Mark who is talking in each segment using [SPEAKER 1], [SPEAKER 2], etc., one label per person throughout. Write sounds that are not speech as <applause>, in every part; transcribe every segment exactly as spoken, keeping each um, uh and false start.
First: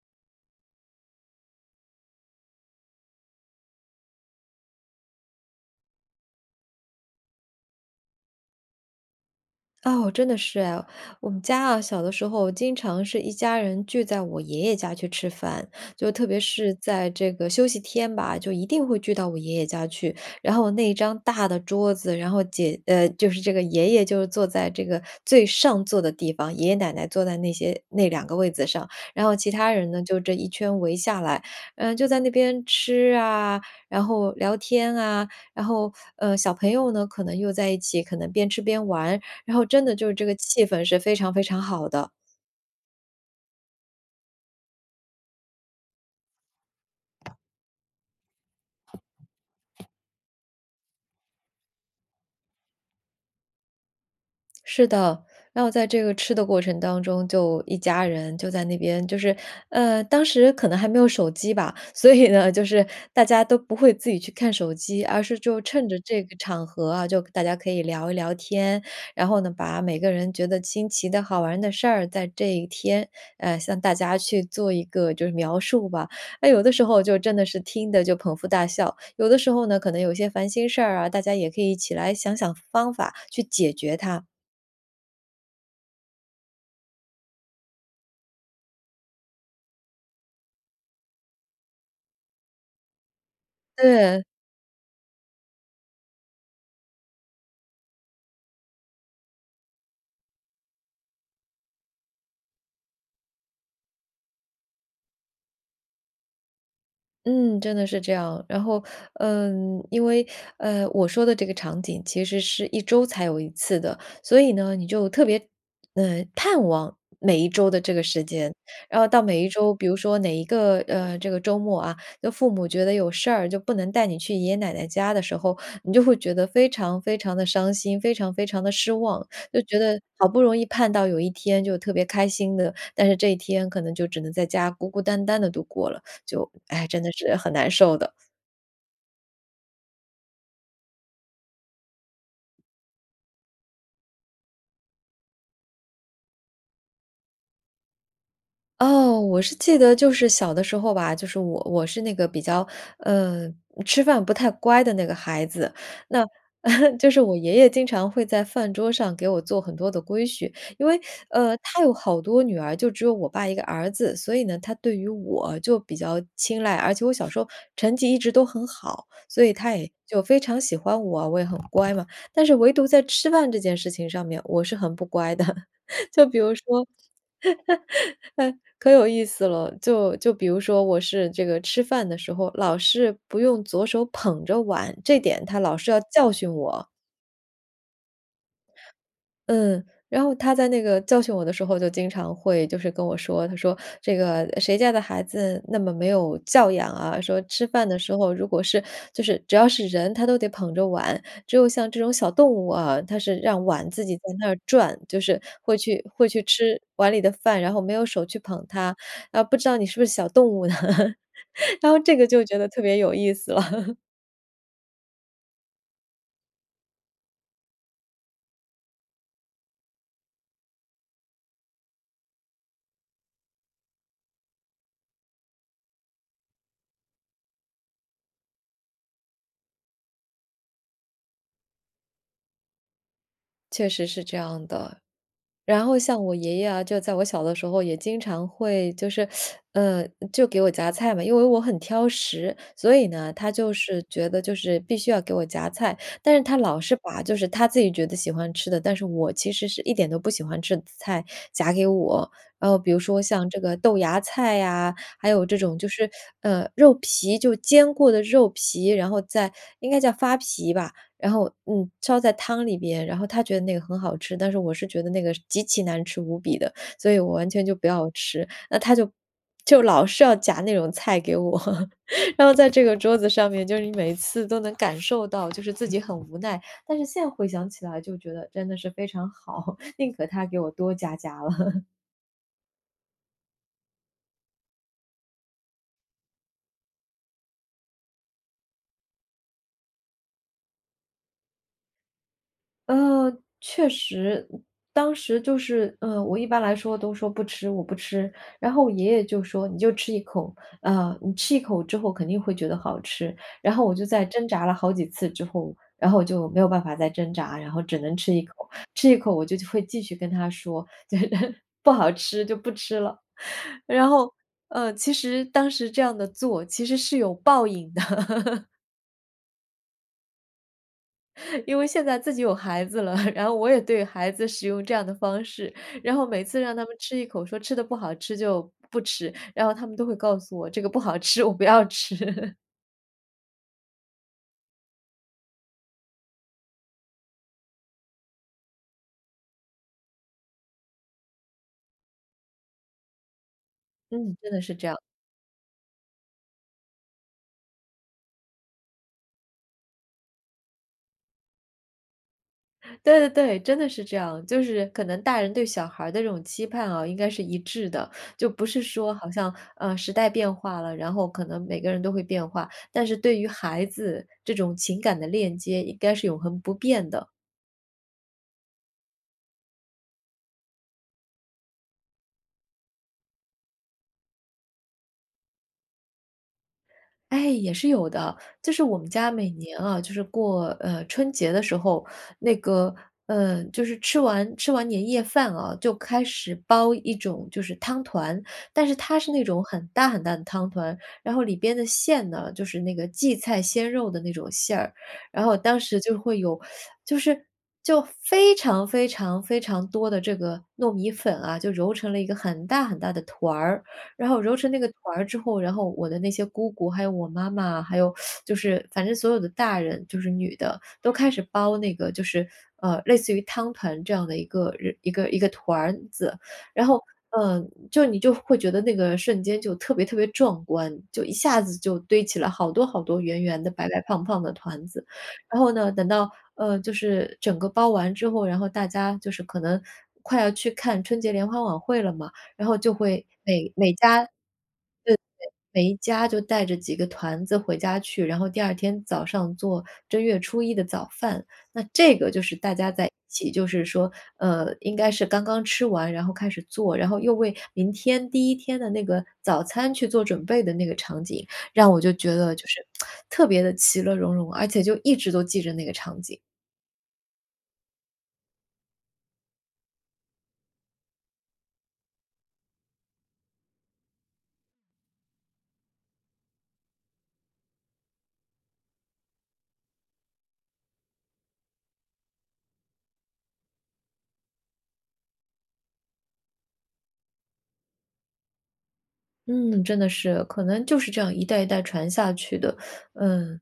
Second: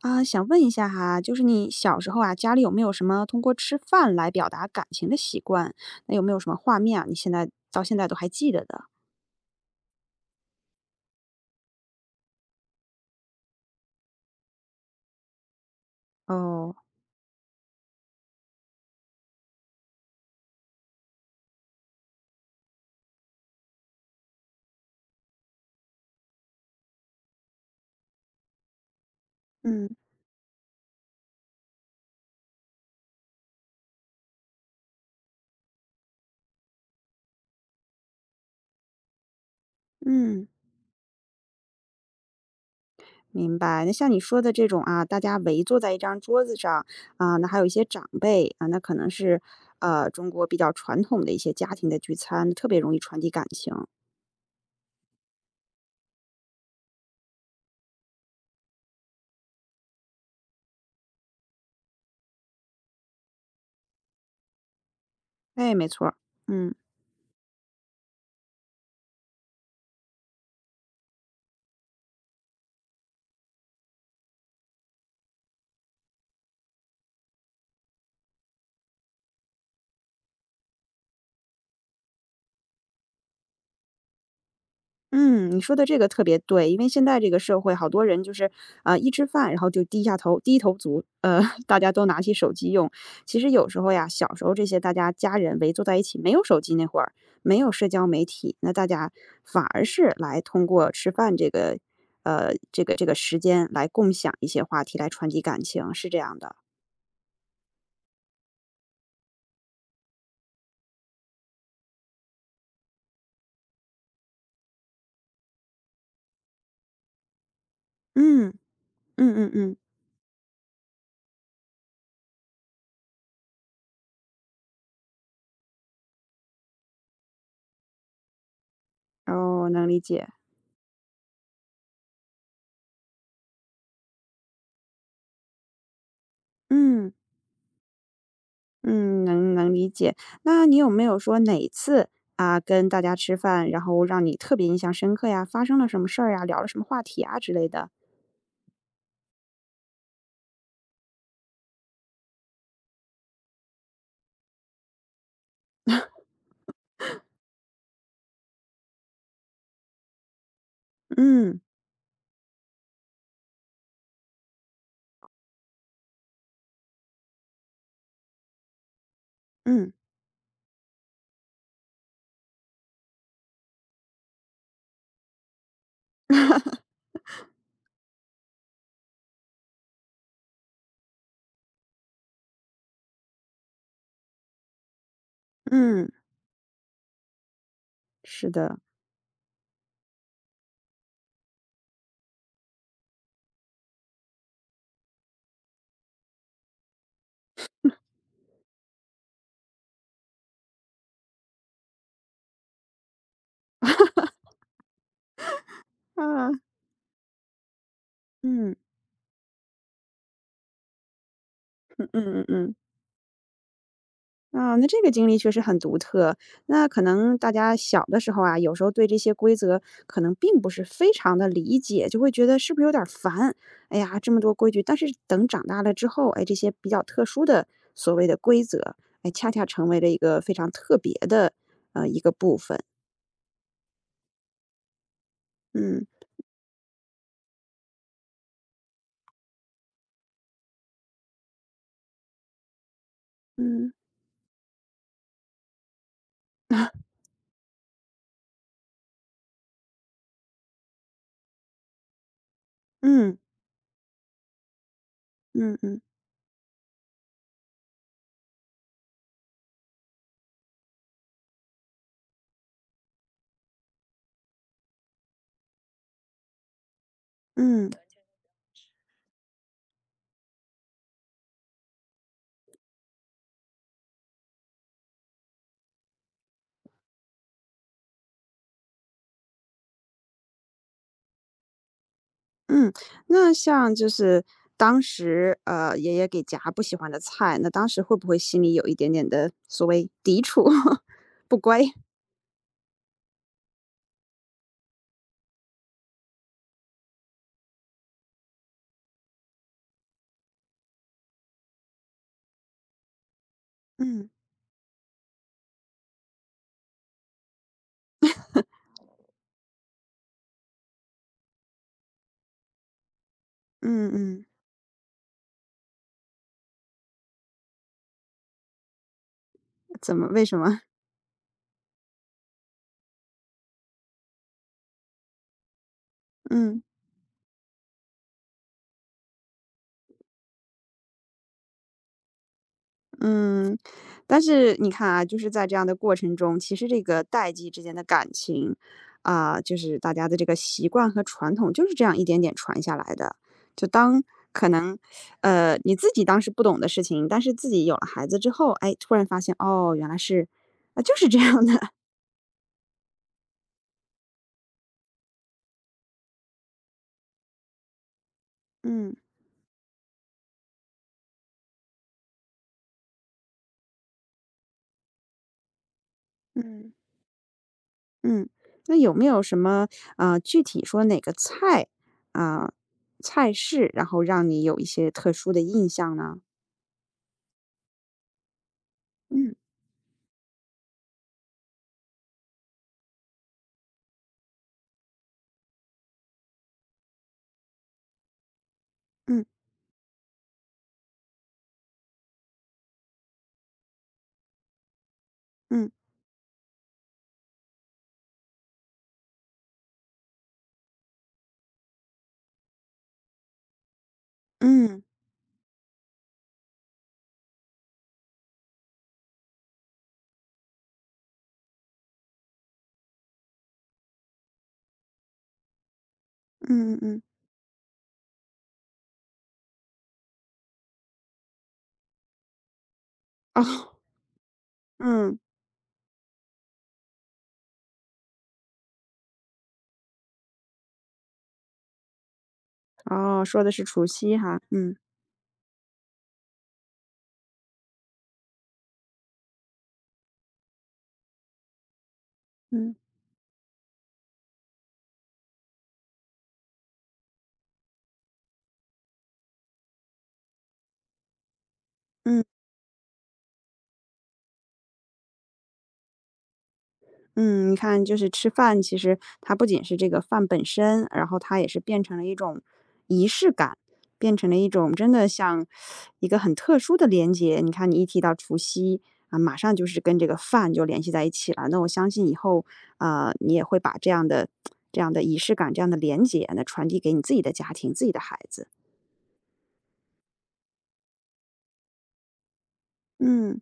[SPEAKER 1] 啊，想问一下哈，就是你小时候啊，家里有没有什么通过吃饭来表达感情的习惯？那有没有什么画面啊，你现在到现在都还记得的？
[SPEAKER 2] 哦，真的是哎。我们家啊，小的时候经常是一家人聚在我爷爷家去吃饭，就特别
[SPEAKER 1] 哦，
[SPEAKER 2] 是在这个休息天吧，就一定会聚到我爷爷家去。然后那一张大的桌子，然后姐呃，就是这个爷爷就是坐在这个最上座的地方，爷爷奶奶坐在那些那两个位子上，然后其他
[SPEAKER 1] 嗯
[SPEAKER 2] 人呢就这一圈围下来，嗯、就在那边吃啊，然后聊天啊，然后呃，小朋友呢可能又在一起，可能边吃边玩。然后真的就是这个
[SPEAKER 1] 嗯，
[SPEAKER 2] 气氛是非常非常好的。
[SPEAKER 1] 明白。那像你说的这种啊，大家围坐在一张桌子上啊，那还有一些长辈啊，那可能是呃中国比较传统的一些家庭的聚餐，特别容易传递感情。
[SPEAKER 2] 是的，然后在这个吃的过程当中，就一家人就在那边，就是，呃，当时可能还没有手机吧，<laughs> 所以呢，就是大家都不会自己去看手机，而是就
[SPEAKER 1] 哎，没
[SPEAKER 2] 趁着
[SPEAKER 1] 错儿，
[SPEAKER 2] 这个场
[SPEAKER 1] 嗯。
[SPEAKER 2] 合啊，就大家可以聊一聊天，然后呢，把每个人觉得新奇的好玩的事儿，在这一天，呃，向大家去做一个就是描述吧。那有的时候就真的是听的就捧腹大笑，有的时候呢，可能有些烦心事儿啊，大家也可以一起来想想方法去解决它。
[SPEAKER 1] 嗯，你说的这个特别对，因为现在这个社会，好多人就是，啊、一吃饭，然后就低下头，低头族，呃，<laughs> 大家都拿起手机用。其实有时候呀，
[SPEAKER 2] 对，
[SPEAKER 1] 小时候这些大家家人围坐在一起，没有手机那会儿，没有社交媒体，那大家反而是来通过吃饭这个，呃，这个这个时间来共享一些话题，来传递感情，是这样的。
[SPEAKER 2] 嗯，真的是这样。然后，嗯，因为，呃，我说的这个场景其实是一周才有一次的，所以呢，你就特别，嗯，呃盼望每一周的这个时
[SPEAKER 1] 嗯
[SPEAKER 2] 间。然后到
[SPEAKER 1] 嗯
[SPEAKER 2] 每
[SPEAKER 1] 嗯
[SPEAKER 2] 一周，
[SPEAKER 1] 嗯，
[SPEAKER 2] 比如说哪一个，呃，这个周末啊，就父母觉得有事儿，就不能带你去爷爷奶奶家的时候，你就会觉得非常非常的伤心，非常非常的失望。就
[SPEAKER 1] 哦，
[SPEAKER 2] 觉
[SPEAKER 1] 能理
[SPEAKER 2] 得
[SPEAKER 1] 解。
[SPEAKER 2] 好不容易盼到有一天就特别开心的，但是这一天可能就只能在家孤孤单单的度过了。就哎，真的
[SPEAKER 1] 嗯。
[SPEAKER 2] 是很难受的。
[SPEAKER 1] 嗯，能能理解。那你有没有说哪次啊，跟大家吃饭，然后让你特别印象深刻呀？发生了什么事儿呀？聊了什么话题啊之类的？
[SPEAKER 2] 哦，我是记得就是小的时候吧，就是我我是那个比较，呃，吃饭不太乖的那个孩子。那 <laughs> 就是我爷爷经常会在饭桌上给我做很多的规矩，因为，呃，
[SPEAKER 1] 嗯
[SPEAKER 2] 他有好多女儿，就只有我爸一个儿子，所以呢，他对于我就比较青睐，而且我小时候成绩一直都很好，所以他也
[SPEAKER 1] 嗯
[SPEAKER 2] 就非常喜欢我啊我也很乖嘛。但是唯独在吃饭这件事情上面，我是很不乖的。<laughs> 就比如说哎，可有意思了。就就比如说，我是这个吃饭的时候，老是不用左手捧着碗，这点他老是要
[SPEAKER 1] 嗯，
[SPEAKER 2] 教训我。
[SPEAKER 1] 是的，
[SPEAKER 2] 嗯，然后他在那个教训我的时候，就经常会就是跟我说，他说：“这个谁家的孩子那么没有教养啊？说吃饭的时候，如果是就是只要是人，他都得捧着碗，只有像这种小动物啊，它是让碗自己在那儿转，就是会去会去
[SPEAKER 1] 啊，
[SPEAKER 2] 吃碗里的饭，然后没有手去捧
[SPEAKER 1] 嗯
[SPEAKER 2] 它，啊，不知道你是不是小动物呢？” <laughs> 然后
[SPEAKER 1] 嗯
[SPEAKER 2] 这个
[SPEAKER 1] 嗯嗯
[SPEAKER 2] 就觉得
[SPEAKER 1] 嗯。
[SPEAKER 2] 特别有意思了，<laughs>
[SPEAKER 1] 啊，那这个经历确实很独特。那可能大家小的时候啊，有时候对这些规则可能并不是非常的理解，就会觉得是不是有点儿烦？哎呀，这么多规矩。但是等长大了之后，哎，这些比较特殊的所谓的规则，哎，恰恰成为了一个非常特别的呃一个部分。
[SPEAKER 2] 确实是这样的。然后
[SPEAKER 1] 嗯
[SPEAKER 2] 像我爷爷啊，就在我小的时候也经常会就是，呃，就给我夹菜嘛，因为我很挑食，所以呢，他就
[SPEAKER 1] 嗯
[SPEAKER 2] 是觉得就是必须要给我夹菜，但是他
[SPEAKER 1] <laughs>
[SPEAKER 2] 老
[SPEAKER 1] 啊
[SPEAKER 2] 是把就是他自己觉得喜欢吃的，但是我其实是一点都不喜欢吃的菜夹给我。然后比如说
[SPEAKER 1] 嗯
[SPEAKER 2] 像这个豆芽菜呀，还有这
[SPEAKER 1] 嗯
[SPEAKER 2] 种就
[SPEAKER 1] 嗯
[SPEAKER 2] 是，呃，肉皮，就煎过的肉皮，然后再应该叫发皮吧，然后嗯，烧在汤里边，然后他觉得那个很好吃，但是我是觉得那个极其难吃无比的，所以我完全就不
[SPEAKER 1] 嗯，
[SPEAKER 2] 要吃。那他就就老是要夹那种菜给我，<laughs> 然后在这个桌子上面，就是你每一次都能感受到，就是自己很无奈。但是现在回想起来，就觉得真的是非常好，<laughs> 宁可他给我多夹夹了。
[SPEAKER 1] 嗯，那像就是当时，呃，爷爷给夹不喜欢的菜，那当时会不会心里有一点点的所谓抵触，<laughs> 不乖？
[SPEAKER 2] 呃，确实，当时就是，呃，我一般来说都说不吃，我不吃。然后我爷爷就说：“你就吃一口，呃，你吃一口之后肯定会觉得好吃。”然后我就在
[SPEAKER 1] 嗯，
[SPEAKER 2] 挣扎了好几次之后，然后我就没有办法再挣扎，然后只能吃一口，吃一口我就会继续跟他说，就是 <laughs> 不好吃就不吃了。<laughs> 然
[SPEAKER 1] 嗯
[SPEAKER 2] 后，
[SPEAKER 1] 嗯，
[SPEAKER 2] 呃，其实当时这样的做其实是有报应的。
[SPEAKER 1] 怎么为什么？
[SPEAKER 2] 因为现在自己有孩子了，然后我也对孩子使用这样的方式，然后每次让
[SPEAKER 1] 嗯。
[SPEAKER 2] 他们吃一口，说吃的不好吃就不吃，然后他们都会告诉我这个不好吃，我不要吃。<laughs>
[SPEAKER 1] 嗯，但是你看啊，就是在这样的过程中，其实这个代际之间的感情，啊、就是大家的这个习惯和传统，就是这样一点点传下来的。就当
[SPEAKER 2] 嗯，真的
[SPEAKER 1] 可
[SPEAKER 2] 是这样，
[SPEAKER 1] 能，呃，你自己当时不懂的事情，但是自己有了孩子之后，哎，突然发现，哦，原来是，啊、就是这样的。<laughs>
[SPEAKER 2] 对对对，真的是这样，就是可能大人对小孩儿的这种期盼啊，应该是一致的，就不是
[SPEAKER 1] 嗯
[SPEAKER 2] 说好像呃时代变化了，然后可能每个人都会变化，但是对于孩子这种情感的链接应该是永恒不
[SPEAKER 1] 嗯
[SPEAKER 2] 变的。
[SPEAKER 1] 嗯，那有没有什么，呃，具体说哪个菜啊、菜式，然后让你有一些特殊的印象呢？
[SPEAKER 2] 哎，也是有的。就是我们家每
[SPEAKER 1] 嗯
[SPEAKER 2] 年啊，就是过呃春节的时候，那个呃，就是吃完吃完年夜饭啊，就开始包一种就是汤团，但是它是
[SPEAKER 1] 嗯
[SPEAKER 2] 那种很大很大的汤团，然后里边的馅呢，就是那个荠菜鲜肉的那种馅儿，然后当
[SPEAKER 1] 嗯。
[SPEAKER 2] 时就会有，就是就非常非常非常多的这个糯米粉啊，就揉成了一个很大很大的团儿，然后揉成那个
[SPEAKER 1] 嗯，
[SPEAKER 2] 团儿之后，然后我的那些姑姑，还有我妈妈，还有就是反正所有的大人，就是女的，都开始包那个就是呃类似于汤团这样的一个人一个一个团儿子，然
[SPEAKER 1] 嗯嗯
[SPEAKER 2] 后。
[SPEAKER 1] 嗯，
[SPEAKER 2] 嗯，就你就会觉得那个瞬间就特别特别壮观，就一下子就堆起了好多好多圆圆的、白
[SPEAKER 1] 哦，
[SPEAKER 2] 白胖胖的团子。
[SPEAKER 1] 嗯，
[SPEAKER 2] 然后呢，等到呃，就是整个包完之后，然后大家就是可能快要去看春节联欢晚会了嘛，然后就会
[SPEAKER 1] 哦，说的
[SPEAKER 2] 每
[SPEAKER 1] 是
[SPEAKER 2] 每
[SPEAKER 1] 除
[SPEAKER 2] 家
[SPEAKER 1] 夕哈，嗯，
[SPEAKER 2] 每一家就带着几个团子回家去，然后第二天早上做正月初一的早饭。那这个就是大家
[SPEAKER 1] 嗯，
[SPEAKER 2] 在一起，就是说，呃，应该是刚刚吃完，然后开始做，然后又为明天第一天的那个早餐去做准备的那个场景，让我就觉
[SPEAKER 1] 嗯，
[SPEAKER 2] 得就是特别的其乐融融，而且就一直都记着那个场景。
[SPEAKER 1] 嗯，你看就是吃饭，其实它不仅是这个饭本身，然后它也是变成了一种仪式感，变成了一种真的像一个很特殊的连接。你看你一提到除夕啊，马上就是跟这个饭就联系在一起了，那我相信以后，啊，呃你也会把这样的这样的仪式感、这样的连接呢，那传递给你自己的家庭、自己的孩子。
[SPEAKER 2] 嗯，真的是，可能就是这样一代一代传下去的，
[SPEAKER 1] 嗯。
[SPEAKER 2] 嗯。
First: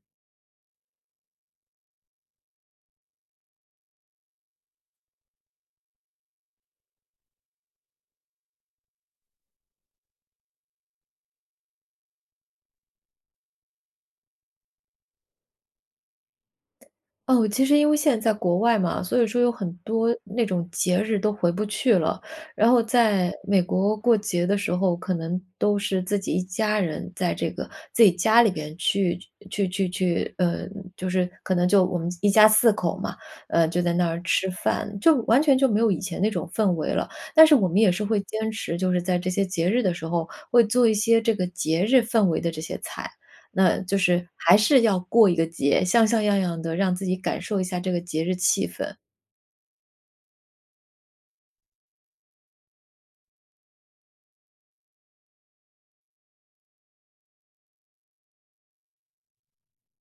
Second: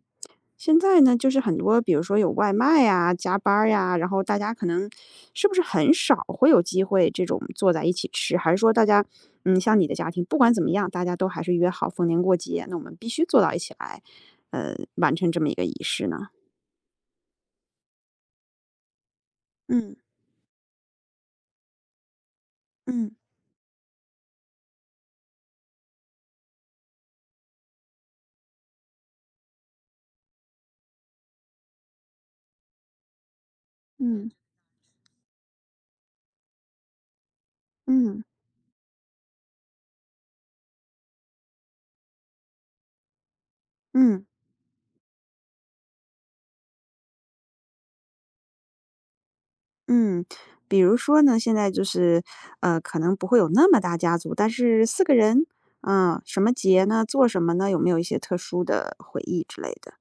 [SPEAKER 1] 现在呢，就是很多，比如说有外卖呀、加班儿呀，然后大家可能是不是很少会有机会这种坐在一起吃？还是说大家，嗯，像你的家庭，不管怎么样，大家都还是约好逢年过节，那我们必须坐到一起来，呃，完成这么一个仪式呢？
[SPEAKER 2] 哦，其实因为现在在国外嘛，所以说有很
[SPEAKER 1] 嗯
[SPEAKER 2] 多那种节日都回不去了。然后
[SPEAKER 1] 嗯
[SPEAKER 2] 在美国过节的时候，可能都是自己一家人在这个自己家里边去去去去，呃，就是可能就我们一家四口嘛，呃，就在那儿
[SPEAKER 1] 嗯
[SPEAKER 2] 吃饭，就完全就没有以前那种氛围了。但是我们也是会
[SPEAKER 1] 嗯
[SPEAKER 2] 坚持，就是在这些节日的时候，会做一些这个节日氛围的这些菜。那就
[SPEAKER 1] 嗯
[SPEAKER 2] 是还是要过一个节，像像样样的，让自己感受一下这个节日气氛。
[SPEAKER 1] 嗯，比如说呢，现在就是，呃，可能不会有那么大家族，但是四个人，啊，什么节呢？做什么呢？有没有一些特殊的回忆之类的？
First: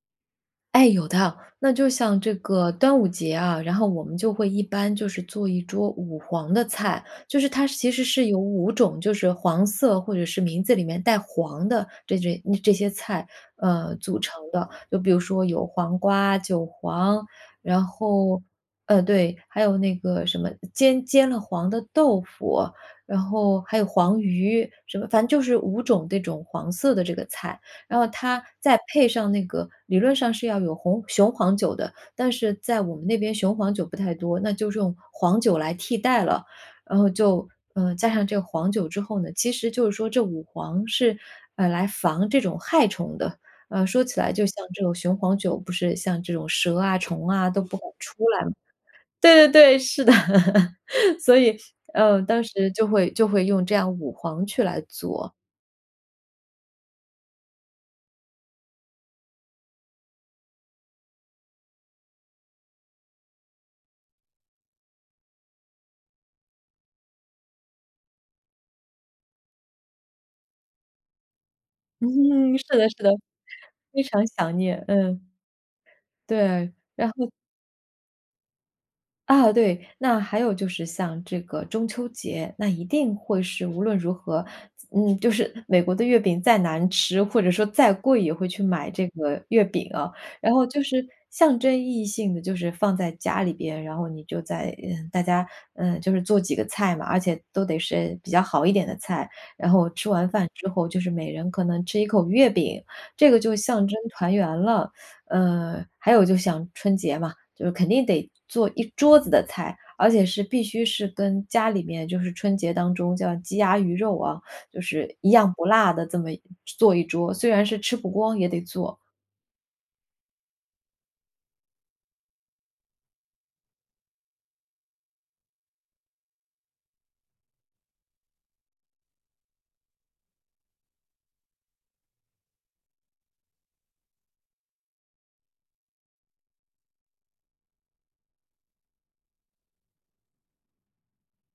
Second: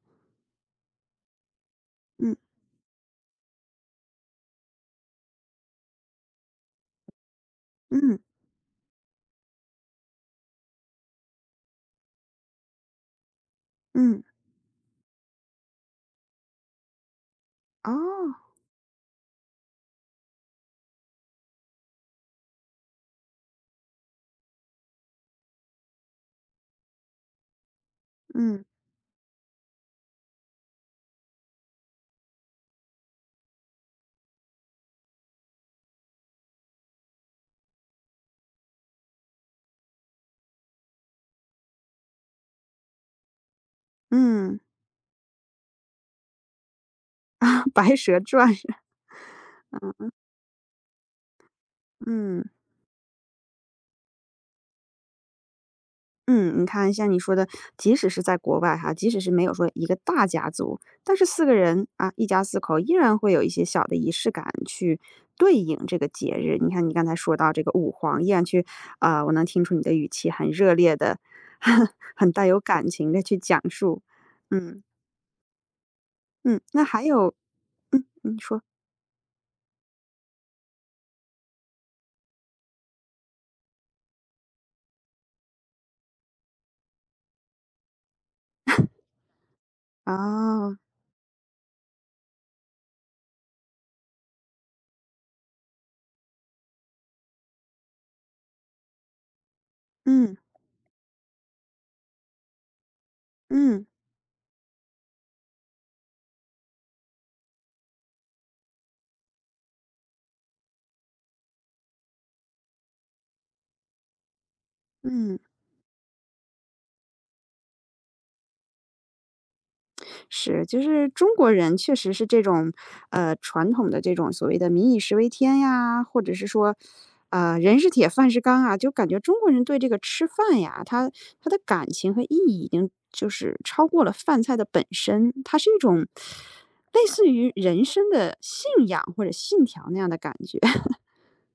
[SPEAKER 2] 哎，有的，那就像这
[SPEAKER 1] 嗯
[SPEAKER 2] 个端午节啊，然后我们就会一般就是做一桌五黄的菜，就是它其实
[SPEAKER 1] 嗯。
[SPEAKER 2] 是有五种，就是黄色或者是名字里面带“黄”的这这这些菜，呃，组
[SPEAKER 1] 嗯，
[SPEAKER 2] 成的。就比如说有黄瓜、韭黄，然
[SPEAKER 1] 哦，
[SPEAKER 2] 后呃，对，还有那个什么煎煎了黄的豆腐，然后还有黄鱼，什么反正就是五种这种黄色的这个菜。然后它
[SPEAKER 1] 嗯，
[SPEAKER 2] 再配上那个理论上是要有红雄黄酒的，但是在我们那边雄黄酒不太多，那就是用黄酒来替代了。然后就，呃，加上这个黄酒之后呢，其实就是说这五黄是，呃，来防这种害虫的。呃，说起来就
[SPEAKER 1] 嗯，
[SPEAKER 2] 像这种雄黄酒，不是像这种蛇啊、虫啊都
[SPEAKER 1] 啊，
[SPEAKER 2] 不敢
[SPEAKER 1] 《白
[SPEAKER 2] 出
[SPEAKER 1] 蛇
[SPEAKER 2] 来
[SPEAKER 1] 传》，
[SPEAKER 2] 吗？对对对，是的。<laughs> 所以，呃，当
[SPEAKER 1] 嗯，
[SPEAKER 2] 时就会就会用这样五黄去来做。
[SPEAKER 1] 嗯，你看像你说的，即使是在国外哈，即使是没有说一个大家族，但是四个人啊，一家四口依然会有一些小的仪式感去对应这个节日。你看你刚才说到这个舞皇，依然去啊，我能听出你的语气很热烈的，<laughs> 很带
[SPEAKER 2] 嗯，
[SPEAKER 1] 有
[SPEAKER 2] 是
[SPEAKER 1] 感
[SPEAKER 2] 的是
[SPEAKER 1] 情
[SPEAKER 2] 的。
[SPEAKER 1] 的去讲
[SPEAKER 2] 非
[SPEAKER 1] 述。
[SPEAKER 2] 常想
[SPEAKER 1] 嗯，
[SPEAKER 2] 念，嗯，
[SPEAKER 1] 嗯，
[SPEAKER 2] 对。
[SPEAKER 1] 那还
[SPEAKER 2] 然后
[SPEAKER 1] 有嗯，你说，
[SPEAKER 2] 啊，对，那还有就是像这个中秋节，那一定会是无论如何，嗯，就是美国的月饼再难吃，或者说再贵，也会去买这个月饼啊。然后
[SPEAKER 1] 哦，
[SPEAKER 2] 就是象征意义性的，就是放在家里边，然后你就在嗯，大家嗯，就是做几个菜嘛，而且都得是比较好一点的菜。然后吃完
[SPEAKER 1] 嗯，
[SPEAKER 2] 饭之后，就是每人可能吃一口月饼，这个就
[SPEAKER 1] 嗯，
[SPEAKER 2] 象征团圆了。呃，还有就像春节嘛。就是肯定得做一桌子的菜，而且是必须是跟家里面就是春节当中叫鸡鸭鱼肉啊，就是一
[SPEAKER 1] 嗯。
[SPEAKER 2] 样不落的这么做一桌，虽然是吃不光也得做。
[SPEAKER 1] 是，就是中国人确实是这种，呃，传统的这种所谓的“民以食为天”呀，或者是说，呃，“人是铁，饭是钢”啊，就感觉中国人对这个吃饭呀，他他的感情和意义已经就是超过了饭菜的本身，它是一种类似于人生的信仰或者信条那样的感觉。<laughs>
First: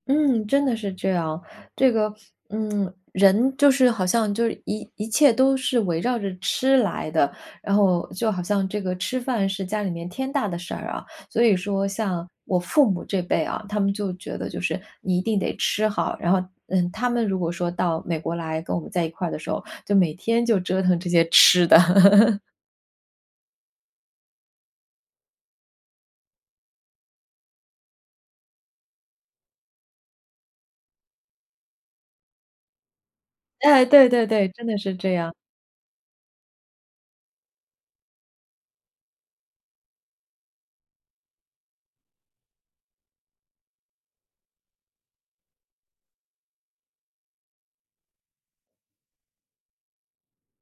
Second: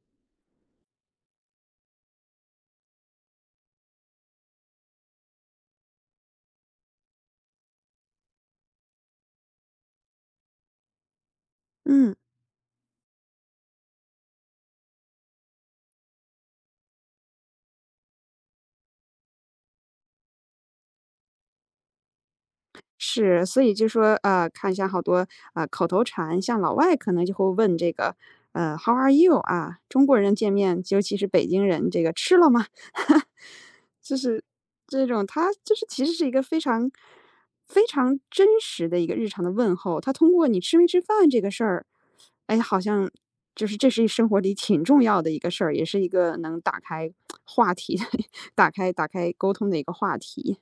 [SPEAKER 2] 嗯，真的是这样。这个，嗯，人就是好像就是一一切都是围绕着吃来的，然后就好像这个吃饭是家里面天大的事儿啊。所以说，
[SPEAKER 1] 嗯。
[SPEAKER 2] 像我父母这辈啊，他们就觉得就是你一定得吃好。然后，嗯，他们如果说到美国来跟我们在一块儿的时候，就每天就折腾这些吃的。<laughs>
[SPEAKER 1] 是，所以就说，呃，看一下好多，呃，口头禅，像老外可能就会问这个，呃，“How are you？” 啊，中国人见面，尤其是北京人，这个“吃了吗？”
[SPEAKER 2] 哎，对
[SPEAKER 1] 就
[SPEAKER 2] 对
[SPEAKER 1] 是
[SPEAKER 2] 对，真的是
[SPEAKER 1] 这
[SPEAKER 2] 这
[SPEAKER 1] 种，
[SPEAKER 2] 样。
[SPEAKER 1] 他就是其实是一个非常非常真实的一个日常的问候。他通过你吃没吃饭这个事儿，哎，好像就是这是生活里挺重要的一个事儿，也是一个能打开话题的 <laughs> 打开打开沟通的一个话题。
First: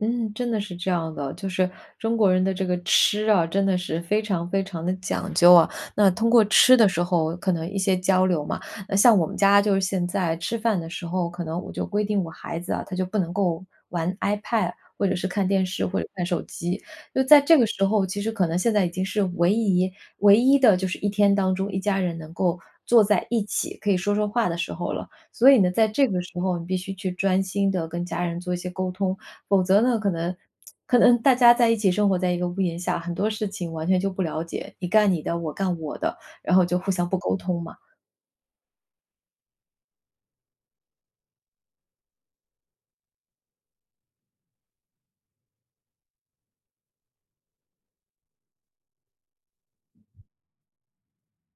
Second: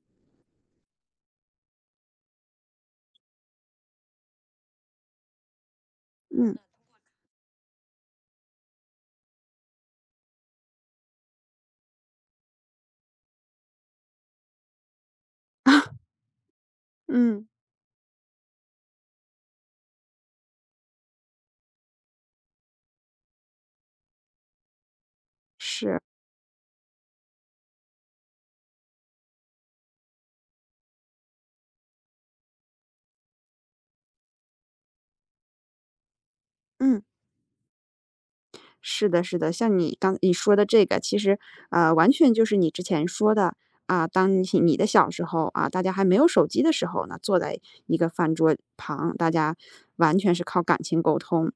[SPEAKER 2] 嗯，真的是这样的，就是中国人的这个吃啊，真的是非常非常的讲究啊。那通过
[SPEAKER 1] 嗯，
[SPEAKER 2] 吃的时候，可能一些交流嘛。那像我们家就是现在吃饭的时候，可能我就规定我孩子啊，他就不能够玩 iPad 或者是看电视或者看手机。就在
[SPEAKER 1] 嗯，
[SPEAKER 2] 这个时候，其实可能现在已经是唯一唯一的，就是一天当中一家人能够坐在一起可以说说话的时候了。所以呢，在
[SPEAKER 1] 是，
[SPEAKER 2] 这个时候，你必须去专心的跟家人做一些沟通。否则呢，可能可能大家在一起生活在一个屋檐下，很多事情完全就不了解，你干你的，我干我的，然后就互
[SPEAKER 1] 嗯。
[SPEAKER 2] 相不沟通嘛。
[SPEAKER 1] 是的，是的，像你刚你说的这个，其实呃，完全就是你之前说的啊、当你你的小时候啊，大家还没有手机的时候呢，坐在一个饭桌旁，大家完全是靠感情沟通。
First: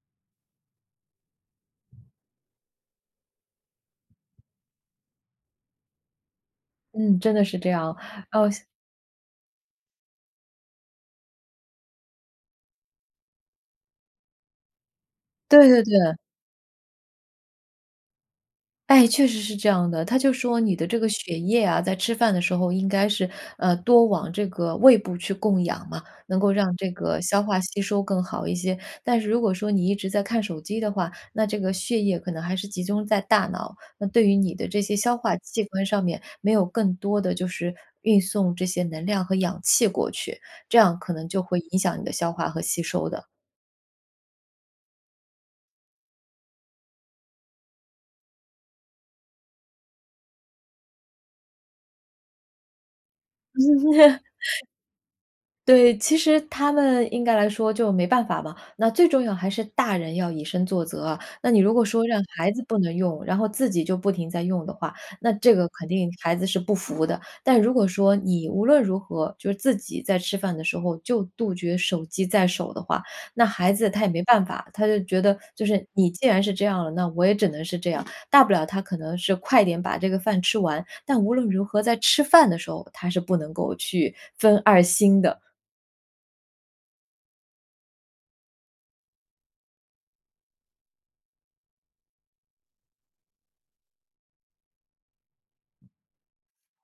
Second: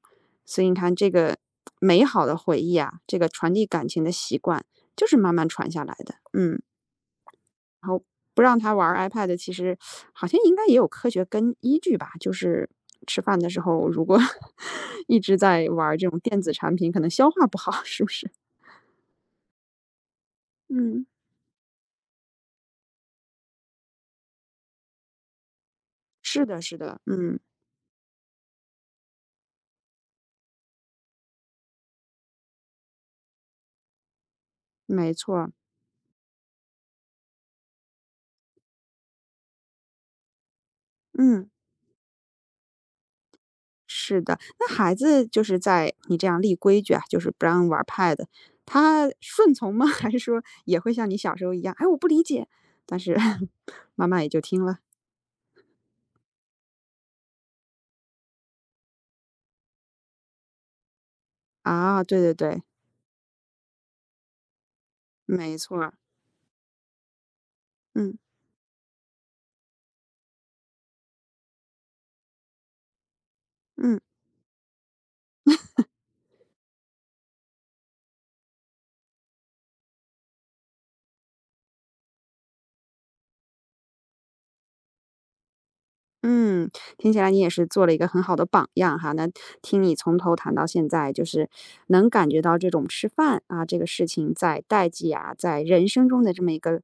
[SPEAKER 1] 所以你看，这个美好的回忆啊，这个传递感情的习惯，就是慢慢传下来的。嗯。
[SPEAKER 2] 嗯，真的是这
[SPEAKER 1] 然
[SPEAKER 2] 样，
[SPEAKER 1] 后不
[SPEAKER 2] 哦，
[SPEAKER 1] 让他玩儿 iPad，其实好像应该也有科学根依据吧。就是吃饭的时候，如果 <laughs> 一直在
[SPEAKER 2] 对对
[SPEAKER 1] 玩
[SPEAKER 2] 对。
[SPEAKER 1] 儿这种电子产品，可能消化不好，是不是？
[SPEAKER 2] 哎，确实是这样的。他就说你的这
[SPEAKER 1] 嗯，
[SPEAKER 2] 个血液啊，在吃饭的时候应该是，呃，多往这个胃部去供氧嘛，能
[SPEAKER 1] 是
[SPEAKER 2] 够
[SPEAKER 1] 的，
[SPEAKER 2] 让
[SPEAKER 1] 是
[SPEAKER 2] 这
[SPEAKER 1] 的，
[SPEAKER 2] 个
[SPEAKER 1] 嗯，
[SPEAKER 2] 消化吸收更好一些。但是如果说你一直在看手机的话，那这个血液可能还是集中在大脑，那对于你的这些
[SPEAKER 1] 没
[SPEAKER 2] 消化
[SPEAKER 1] 错
[SPEAKER 2] 器官上面没有更多的就是运送这些能量和氧气过去，这样可能就
[SPEAKER 1] 嗯，
[SPEAKER 2] 会影响你的消化和吸收的。
[SPEAKER 1] 是的。那孩子就是在你这样立规矩啊，就是不让玩 Pad，他顺从吗？<laughs> 还是说也会像你小时候一样？哎，我不理解，但是 <laughs> 妈妈也
[SPEAKER 2] <laughs>
[SPEAKER 1] 就听了
[SPEAKER 2] 对，其实他们应该来说就没办法嘛。那最重要还是大人要以身作则啊。那你如果
[SPEAKER 1] 啊。
[SPEAKER 2] 说
[SPEAKER 1] 对
[SPEAKER 2] 让
[SPEAKER 1] 对
[SPEAKER 2] 孩
[SPEAKER 1] 对，
[SPEAKER 2] 子不能用，然后自己就不停在用的话，那这
[SPEAKER 1] 没
[SPEAKER 2] 个
[SPEAKER 1] 错
[SPEAKER 2] 肯
[SPEAKER 1] 儿
[SPEAKER 2] 定孩子是不服的。但如果说
[SPEAKER 1] 嗯
[SPEAKER 2] 你无论如何就是自己在吃饭的时候就杜绝手机在手的话，那孩子
[SPEAKER 1] 嗯。
[SPEAKER 2] 他也没办法，他就觉得就是你既然是这样了，那我也只能是这样。大不了他可能是快点把这个饭吃完，但无论如何在吃饭的时候他是不能够去分二心的。
[SPEAKER 1] 嗯。听起来你也是做了一个很好的榜样哈。那听你从头谈到现在，就是能感觉到这种吃饭啊这个事情在代际啊，在人生中的这么一个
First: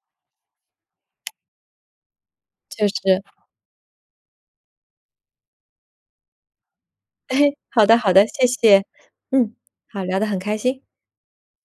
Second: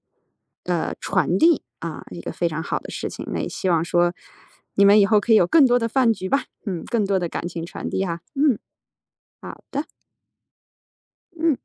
[SPEAKER 1] 呃传递啊，一个非常好
[SPEAKER 2] 就
[SPEAKER 1] 的
[SPEAKER 2] 是，
[SPEAKER 1] 事情。那也
[SPEAKER 2] <laughs>
[SPEAKER 1] 希望说你们以后可以有更多的饭局吧，嗯，更多的
[SPEAKER 2] 哎，
[SPEAKER 1] 感情
[SPEAKER 2] 好
[SPEAKER 1] 传
[SPEAKER 2] 的
[SPEAKER 1] 递
[SPEAKER 2] 好
[SPEAKER 1] 哈。
[SPEAKER 2] 的，谢
[SPEAKER 1] 嗯，
[SPEAKER 2] 谢。嗯，
[SPEAKER 1] 好的，
[SPEAKER 2] 好，聊得很开心。
[SPEAKER 1] 嗯。